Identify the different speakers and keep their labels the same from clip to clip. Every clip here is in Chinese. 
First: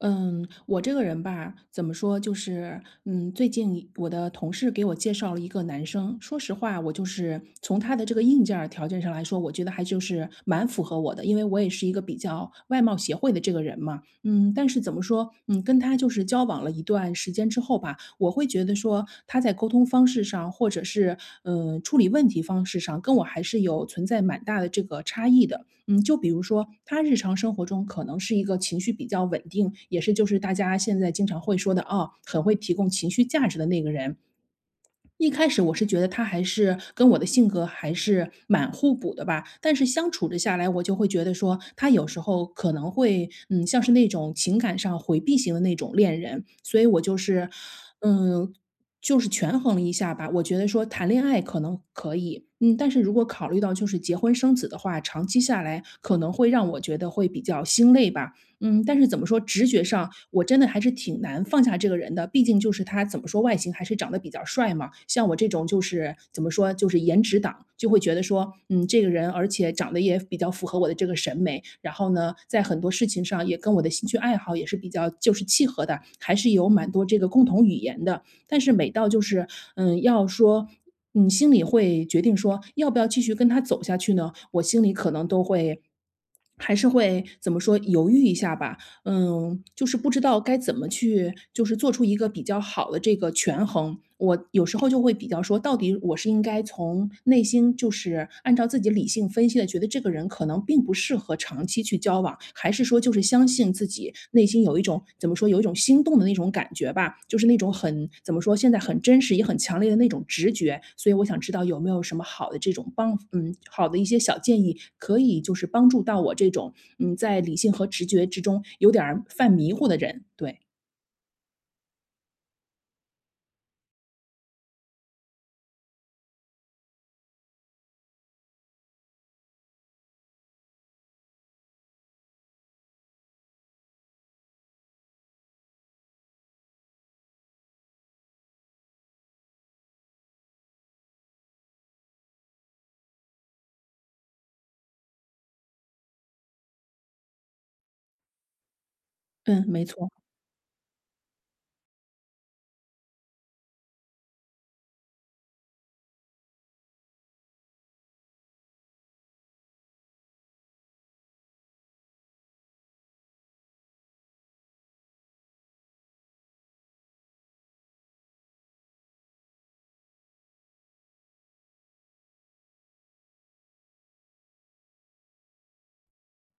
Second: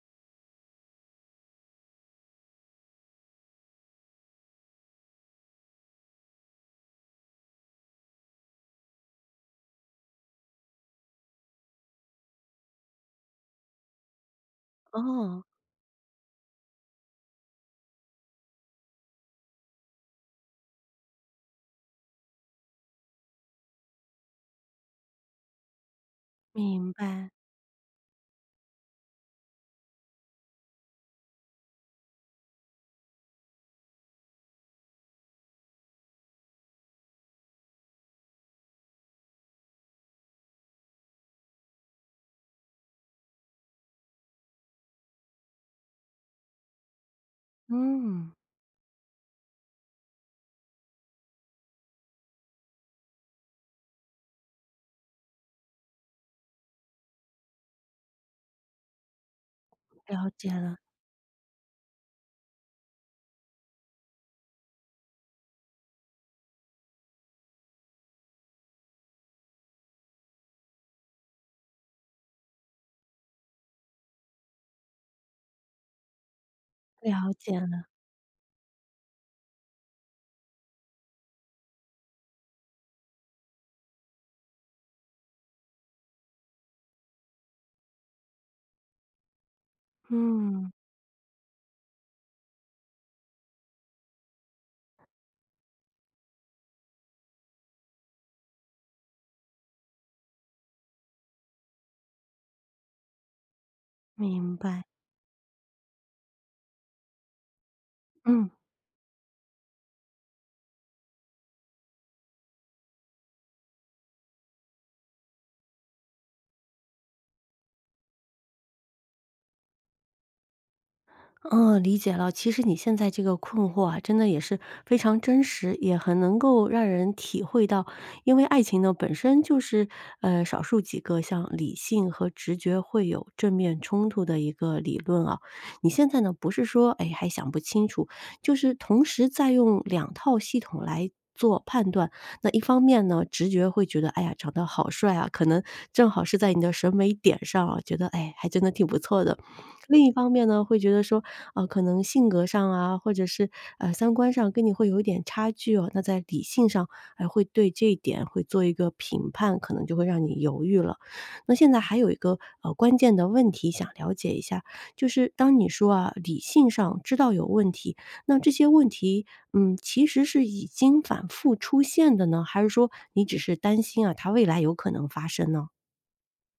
Speaker 1: 嗯，我这个人吧，怎么说，就是，最近我的同事给我介绍了一个男生，说实话，我就是从他的这个硬件儿条件上来说，我觉得还就是蛮符合我的，因为我也是一个比较外貌协会的这个人嘛，但是怎么说，
Speaker 2: 哦，
Speaker 1: 跟他就是交往了一段时间之后吧，我会觉得说他在沟通方式上，或者是处理问题方式上，跟我还是有存在蛮大的这个差异的，就比如说
Speaker 2: 明
Speaker 1: 他日
Speaker 2: 白，
Speaker 1: 常生活中可能是一个情绪比较稳定，也是就是大家现在经常会说的啊，很会提供情绪价值的那个人。一开始我是觉得他还是跟我的性格还是蛮互补的吧，但是相处着下来，我就会觉得说，他有时候可能会，像是那种情感上回避型的那种恋人，所以我就是，
Speaker 2: 嗯，
Speaker 1: 嗯，就是权衡了一下吧。我觉得说谈恋爱可能可以，但是如果考虑到就是结婚生子的话，长期下来可能会让我觉得会比较心累吧。但是怎么说，直觉上
Speaker 2: 了
Speaker 1: 我
Speaker 2: 解
Speaker 1: 真的
Speaker 2: 了，
Speaker 1: 还是挺难放下这个人的，毕竟就是他怎么说，外形还是长得比较帅嘛。像我这种就是怎么说，就是颜值党，就会觉得说，这个人而且长得也比较符合我的这个审美，然后呢，在很多事情上也跟我的兴趣爱好也是比较就是契合的，还是有蛮多这个
Speaker 2: 了
Speaker 1: 共
Speaker 2: 解
Speaker 1: 同语
Speaker 2: 了，
Speaker 1: 言的。但是每到就是，要说心里会决定说要不要继续跟他走下去呢，我心里可能都会还是会怎么说，犹豫一下吧。就是不知道该
Speaker 2: 嗯，
Speaker 1: 怎么去就是做出一个比较好的这个权衡。我有时候就会比较说，到底我是应该从内心就是按照自己理性分析的，觉得这个人可能并不适合长期去交往，还是说就是相信自己内
Speaker 2: 明
Speaker 1: 心
Speaker 2: 白，
Speaker 1: 一种怎么说，有一种心动的那种感觉吧，就是那种很怎么
Speaker 2: 嗯。
Speaker 1: 说，现在很真实也很强烈的那种直觉。所以我想知道有没有什么好的这种好的一些小建议，可以就是帮助到我这种，在理性和直觉之中有点儿犯迷糊的人。对，
Speaker 2: 嗯，理解了。其实你现在这个困惑啊，真的也是非常真实，也很能够让人体会到。因为爱情呢，本身就是少数几个像理性和直觉会有正面冲突的一个理论啊。你现在呢，不是说哎还想不清楚，就是同时在用两套系统来做判断，那一方面呢，直觉会觉得，哎呀，长得好帅啊，可能正好是在你的审美点上啊，觉得哎，还真的挺不错的。
Speaker 1: 嗯，没
Speaker 2: 另一
Speaker 1: 错。
Speaker 2: 方面呢，会觉得说，啊，可能性格上啊，或者是三观上跟你会有一点差距哦。那在理性上，会对这一点会做一个评判，可能就会让你犹豫了。那现在还有一个关键的问题想了解一下，就是当你说啊理性上知道有问题，那这些问题，嗯，其实是已经反复出现的呢，还是说你只是担心啊它未来有可能发生呢？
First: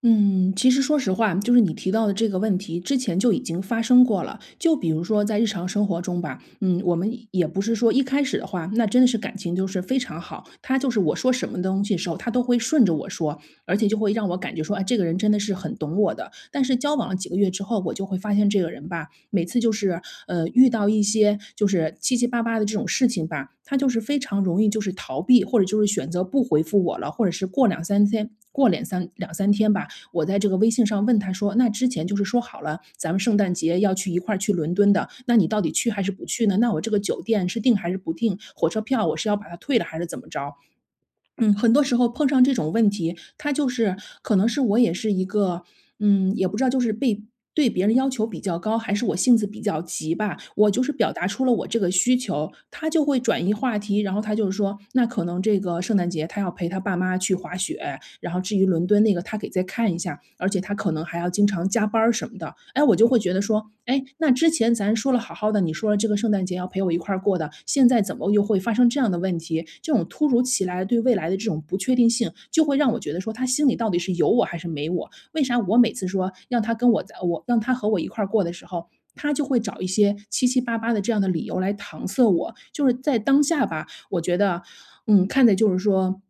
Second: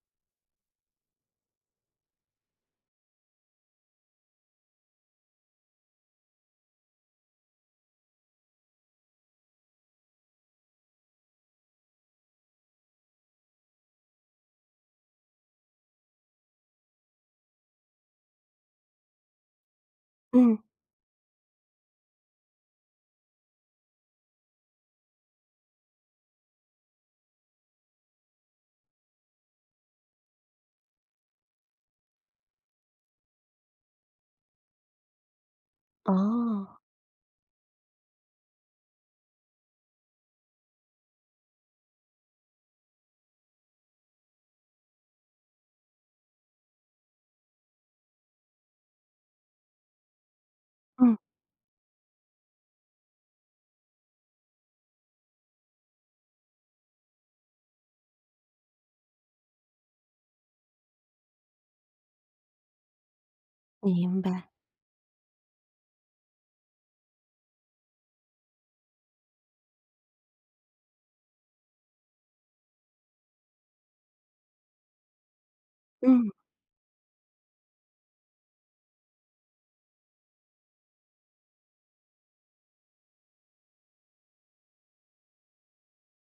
Speaker 1: 嗯，其实说实话，就是你提到的这个问题，之前就已经发生过了。就比如说在日常生活中吧，我们也不是说一开始的话，那真的是感情就是非常好，他就是我说什么东西的时候，他都会顺着我说，而且就会让我感觉说，啊，这个人真的是很懂我的。但是交往了几个月之后，我就会发现这个人吧，每次就是
Speaker 2: 嗯，
Speaker 1: 遇到一些就是七七八八的这种事情吧，他就是非常容易就是逃避，或者就是选择不回复我了，或者是过两三天吧，我在这个微信上问他说："那之前就是说好了，咱们圣诞节要去一块儿去伦敦的，那你到底去还是不去呢？那
Speaker 2: 哦，
Speaker 1: 我这个酒店是订还是不订？火车票我是要把它退了还是怎么着？"嗯，很多时候碰上这种问题，他就是可能是我也是一个，也不知道就是被对别人要求比较高，还是我性子比较急吧。我就是表
Speaker 2: 嗯，
Speaker 1: 达出了我这个需求，他就会转移话题，然后他就是说，那可能这个圣诞节他要陪他爸妈去滑雪，然后至于伦敦那个，他给再看一下，而且他可能还要经常加班儿什么的。哎，我就会觉得说，哎，
Speaker 2: 明
Speaker 1: 那之
Speaker 2: 白，
Speaker 1: 前咱说了好好的，你说了这个圣诞节要陪我一块儿过的，现在怎么又会发生这样的问题？这种突如其来对未来的这种不确定性，就会让我觉得说，他心里到底是有我还是没我？为啥我每次
Speaker 2: 嗯
Speaker 1: 说让他跟我在我让他和我一块儿过的时候，他就会找一些七七八八的这样的理由来搪塞我，就是在当下吧，我觉得，看的就是说，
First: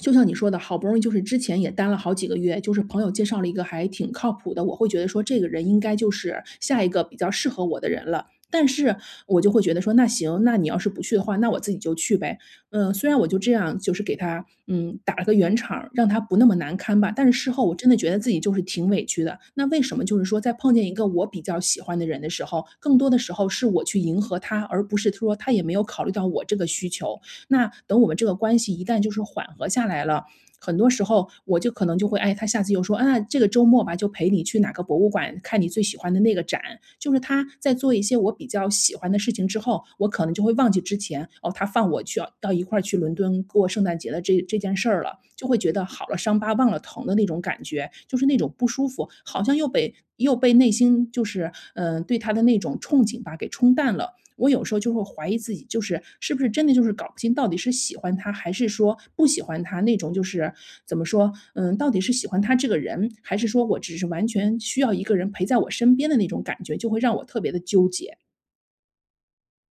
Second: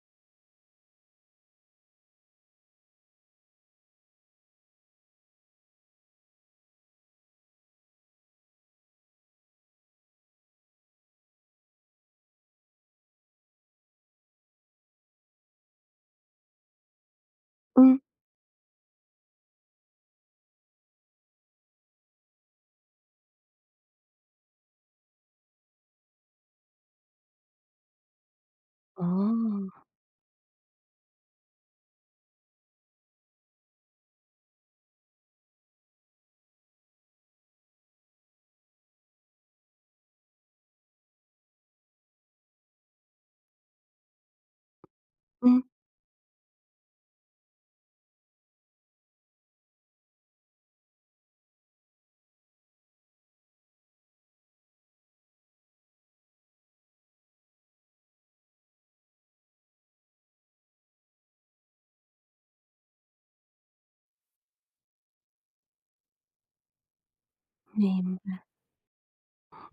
Speaker 1: 就像你说的，好不容易就是之前也单了好几个月，就是朋友介绍了一个还挺靠谱的，我会觉得说这个人应该就是下一个比较适合我的人了。但是我就会觉得说，那行，那你要是不去的话，那我自己就去呗。虽然我就这样就是给他，打了个圆场让他不那么难堪吧，但是事后我真的
Speaker 2: 嗯。
Speaker 1: 觉得自己就是挺委屈的。那为什么就是说在碰见一个我比较喜欢的人的时候，更多的时候是我去迎合他，而不是说他也没有考虑到我这个需求。那等我们这个关系一旦就是缓
Speaker 2: 哦，
Speaker 1: 和下来了，很多时候我就可能就会，哎，他下次又说啊，这个周末吧，就陪你去哪个博物馆看你最喜欢的那个展。就是他在做一些我比较喜欢的事情之后，我可能就会忘记之前哦，他放我去到一块儿去伦敦过圣诞节的这件事儿了，就会
Speaker 2: 嗯，
Speaker 1: 觉得好了，伤疤忘了疼的那种感觉，就是那种不舒服，好像又被内心就是对他的那种憧憬吧给冲淡了。我有时候就会怀疑自己，就是是不是真的就是搞不清到底是喜欢他还是说不喜欢他那种，就是怎么说，到底是喜欢他这个人，还是说我只是完全需要一个人陪在我身边的那种感觉，就会让我特别的纠
Speaker 2: 明
Speaker 1: 结。
Speaker 2: 白。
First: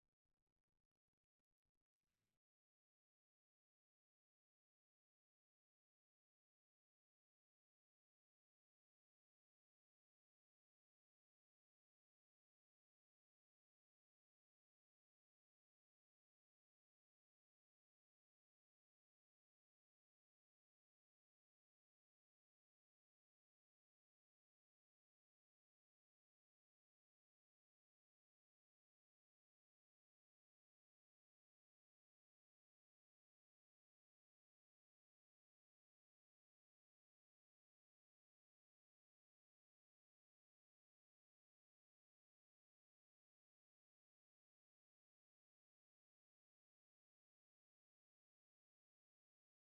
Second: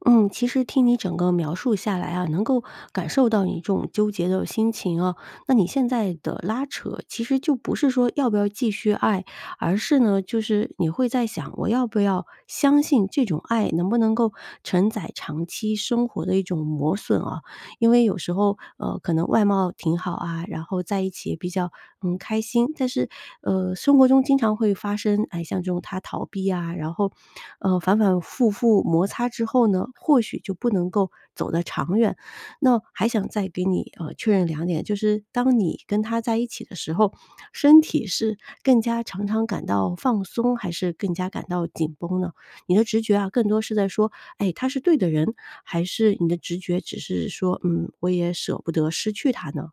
Speaker 2: 嗯，其实听你整个描述下来啊，能够感受到你这种纠结的心情啊。那你现在的拉扯，其实就不是说要不要继续爱，而是呢，就是你会在想，我要不要相信这种爱能不能够承载长期生活的一种磨损啊？因为有时候，可能外貌挺好啊，然后在一起也比较，嗯，开心，但是，生活中经常会发生，哎，像这种他逃避啊，然后，反反复复摩擦之后呢，或许就不能够走得长远。那还想再给你，确认两点，就是当你跟他在一起的时候，身体是更加常常感到放松，还是更加感到紧绷呢？你的直觉啊，更多是在说，哎，他是对的人，还是你的直觉只是说，嗯，我也舍不得失去他呢？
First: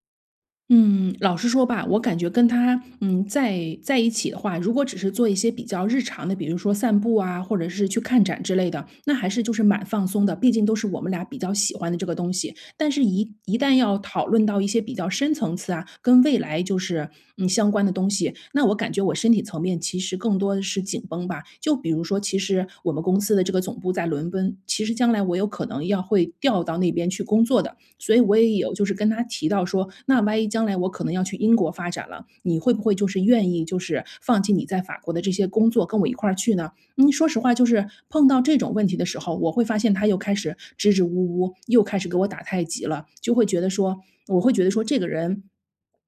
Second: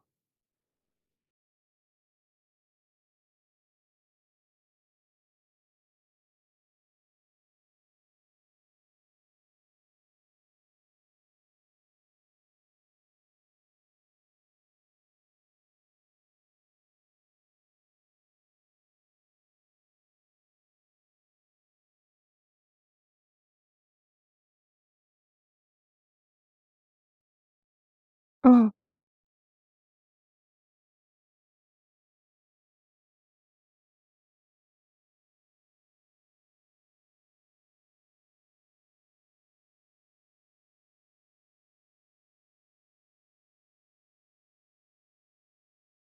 Speaker 1: 嗯，老实说吧，我感觉跟他，在一起的话，如果只是做一些比较日常的，比如说散步啊，或者是去看展之类的，那还是就是蛮放松的，毕竟都是我们俩比较喜欢的这个东西。但是一旦要讨论到一些比较深层次啊，跟未来就是相关的东西，那我感觉我身体层面其实更多的是紧绷吧。就比如说，其实我们公司的这个总部在伦敦，其实将来我有可能要会调到那边去工作的，所以我也
Speaker 2: 嗯，
Speaker 1: 有就是跟他提到说，那万一将来我可能要去英国发展了，你会不会就是愿意就是放弃你在法国的这些工作跟我一块儿去呢？说实话，就是碰到这种问题的时候，我会发现他又开始支支吾吾，又开始给我打太极了，就会觉得说，我会觉得说这个人。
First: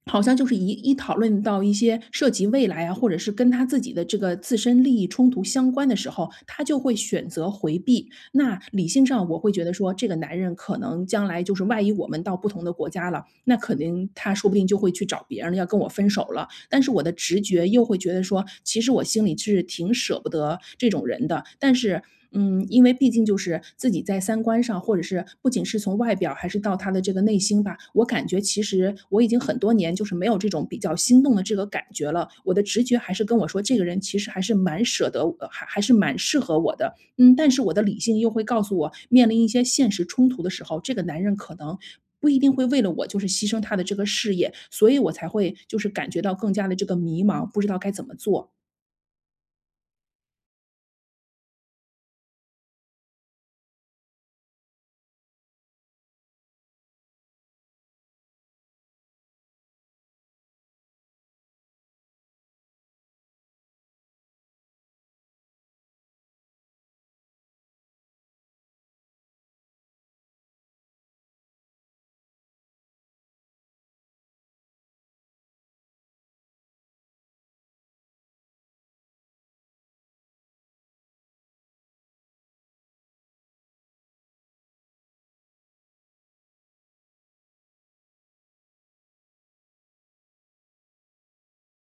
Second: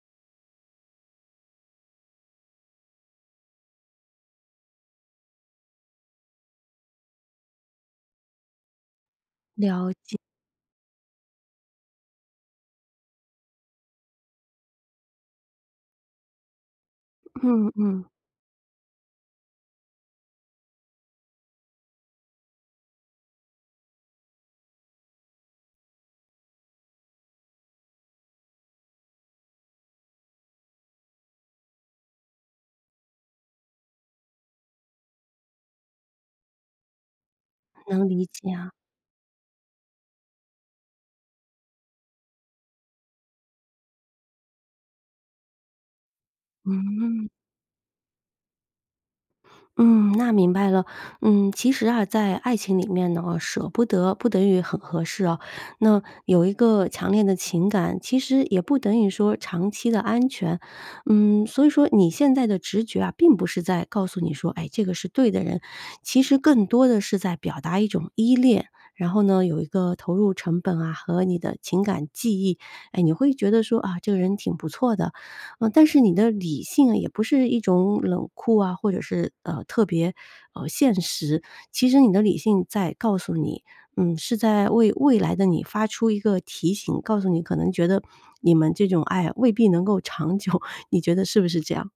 Speaker 1: 好像就是一讨论到一些涉及未来啊，或者是跟他自己的这个自身利益冲突相关的时候，他就会选择回避，那理性上我会觉得
Speaker 2: 了
Speaker 1: 说，这个
Speaker 2: 解。
Speaker 1: 男人可能将来就是万一我们到不同的国家了，那肯定他说不定就会去找别人了要跟我分手了。但是我的直觉
Speaker 2: 嗯
Speaker 1: 又会
Speaker 2: 嗯，
Speaker 1: 觉得说，其实我心里是挺舍不得这种人的，但是。嗯，因为毕竟就是自己在三观上，或者是不仅是从外表，还是到他的这个内心吧，我感觉其实我已经很多年就是没有这种比较心动的这个感觉了。我的直觉还是跟我说，这个人其实还是蛮舍得，还是蛮适合我的。嗯，但是我的理
Speaker 2: 能
Speaker 1: 性
Speaker 2: 理
Speaker 1: 又会
Speaker 2: 解
Speaker 1: 告
Speaker 2: 啊。
Speaker 1: 诉我，面临一些现实冲突的时候，这个男人可能不一定会为了我就是牺牲他的这个事业，所以我才会就是感觉到更加的这个迷茫，不知道该怎么做。
Speaker 2: 嗯，那明白了。嗯，其实啊，在爱情里面呢，舍不得不等于很合适哦。那有一个强烈的情感，其实也不等于说长期的安全。嗯，所以说你现在的直觉啊，并不是在告诉你说，哎，这个是对的人，其实更多的是在表达一种依恋。然后呢，有一个投入成本啊和你的情感记忆，哎，你会觉得说啊，这个人挺不错的，啊，但是你的理性啊，也不是一种冷酷啊，或者是特别现实。其实你的理性在告诉你，嗯，是在为未来的你发出一个提醒，告诉你可能觉得你们这种爱啊未必能够长久，你觉得是不是这样？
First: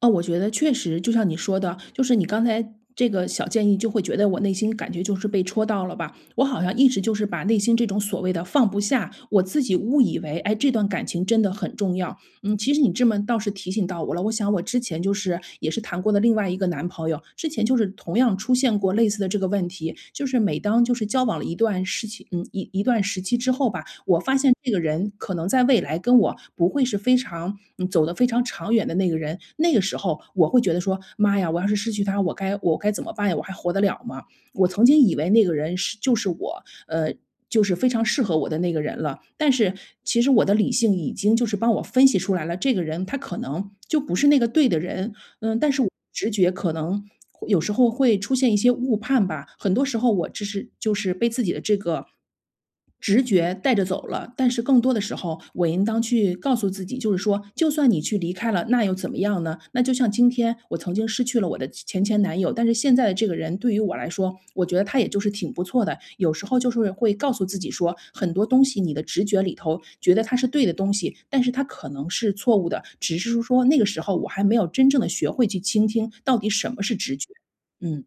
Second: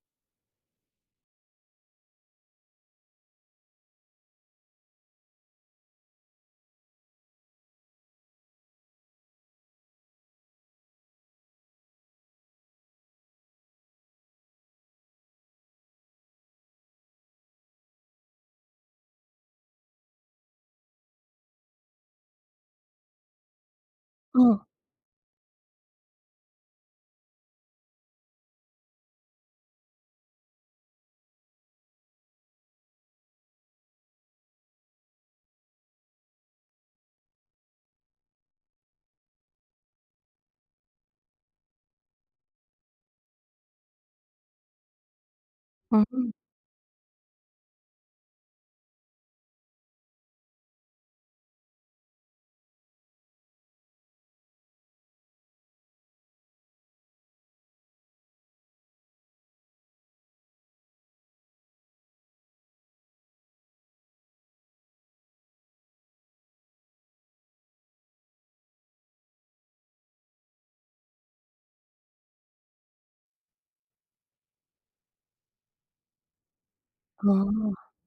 Speaker 1: 啊，我觉得确实就像你说的，就是你刚才这个小建议就会觉得我内心感觉就是被戳到了吧，我好像一直就是把内心这种所谓的放不下，我自己误以为，哎，这段感情真的很重要，嗯，其实你这么倒是提醒到我了。我想我之前就是也是谈过的另外一个男朋友，之前就是同样出现过类似的这个问题，就是每当就是交往了一段时期，一段时期之后吧，我发
Speaker 2: 嗯
Speaker 1: 现
Speaker 2: 嗯
Speaker 1: 这个人可能在未来跟我不会是非常走得非常长远的那个人，那个时候我会觉得说，妈呀，我要是失去他，我该怎么办呀？我还活得了吗？我曾经以为那个人是就是我，呃，就是非常适合我的那个人了。但是其实我的理性已经就是帮我分析出来了，这个人他可能就不是那个对的人。嗯，但是我
Speaker 2: 嗯
Speaker 1: 直
Speaker 2: 嗯。
Speaker 1: 觉可能有时候会出现一些误判吧，很多时候我只是就是被自己的这个直觉带着走了，但是更多的时候，我应当去告诉自己，就是说，就算你去离开了，那又怎么样呢？那就像今天我曾经失去了我的前前男友，但是现在的这个人对于我来说，我觉得他也就是挺不错的。有时候就是会告诉自己说，很多东西你的直觉里头觉得他是对的东西，但是他可能是错误的，只是说那个时候我还没有真正的学会去倾听到底什么是直觉。
Speaker 2: 嗯。
Speaker 1: 嗯。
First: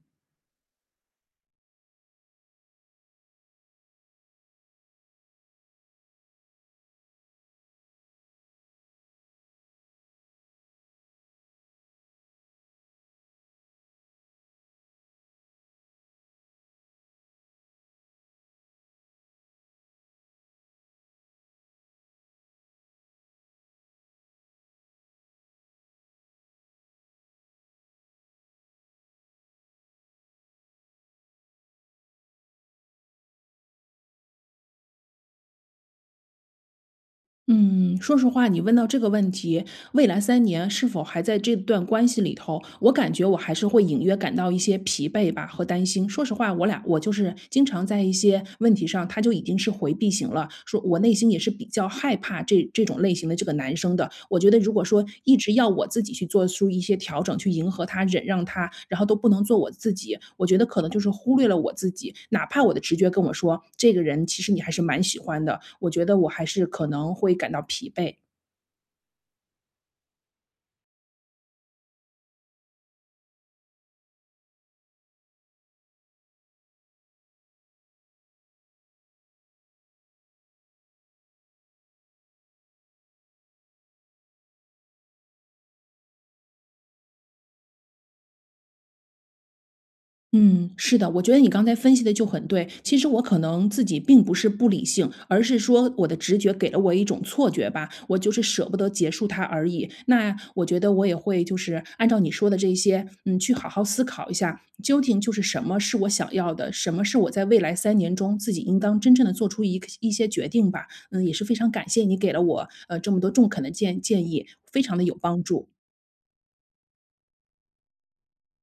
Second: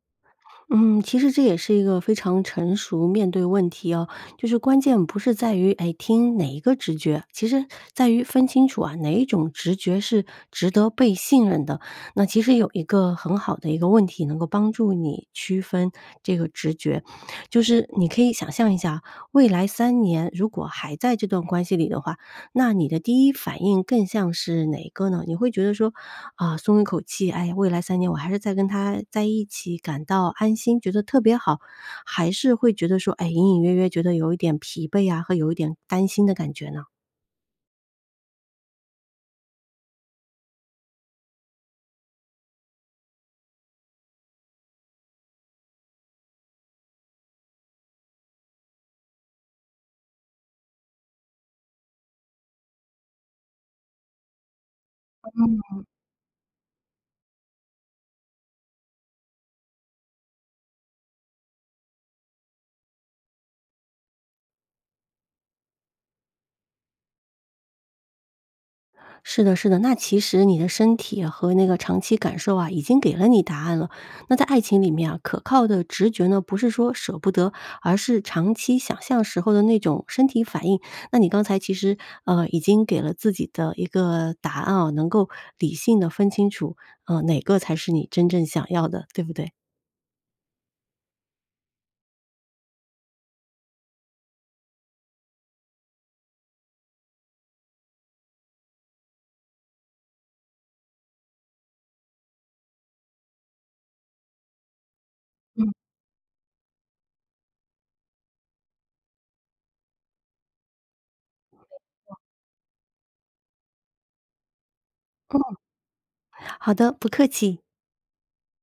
Speaker 2: 嗯，其实这也是一个非常成熟面对问题哦，就是关键不是在于，哎，听哪一个直觉，其实在于分清楚啊，哪一种直觉是值得被信任的。那其实有一个很好的一个问题能够帮助你区分这个直觉，就是你可以想象一下啊，未来三年如果还在这段关系里的话，那你的第一反应更像是哪个呢？你会觉得说，啊，松一口气，哎呀未来三年我还是在跟他在一起，感到安心，觉得特别好，还是会觉得说，哎，隐隐约约觉得有一点疲惫啊，和有一点担心的感觉呢？
Speaker 1: 嗯，说实话，你问到这个问题，未来三年是否还在这段关系里头，我感觉我还是会隐约感到一些疲惫吧和担心。说实话，我俩我就是经常在一些问题上，他就已经是回避型了，说我内心也是比较害怕这种类型的这个男生的。我觉得如果说一直要我自己去做出一些调整，去迎合他、忍让他，然后都不能做我自己，我觉得可能就是忽略了我自己。哪怕我的直觉跟我说，这个人其实你还是蛮喜欢的，我觉得我还是可能会感到疲惫。
Speaker 2: 是的，是的，那其实你的身体和那个长期感受啊，已经给了你答案了。那在爱情里面啊，可靠的直觉呢，不是说舍不得，而是长期想象时候的那种身体反应。那你刚才其实已经给了自己的一个答案啊，能够理性的分清楚，哪个才是你真正想要的，对不对？
Speaker 1: 嗯，是的，我觉得你刚才分析的就很对。其实我可能自己并不是不理性，而是说我的直觉给了我一种错觉吧，我就是舍不得结束它而已。那我觉得我也会就是按照你说的这些，嗯，去好好思考一下，究竟就是什
Speaker 2: 嗯，
Speaker 1: 么是我想要的，什么是我在未来三年中自己应当真正的做出一些决定吧。嗯，也是非常感谢你给了我这么多中肯的建议，非常的有帮助。
Speaker 2: 好的，不客气。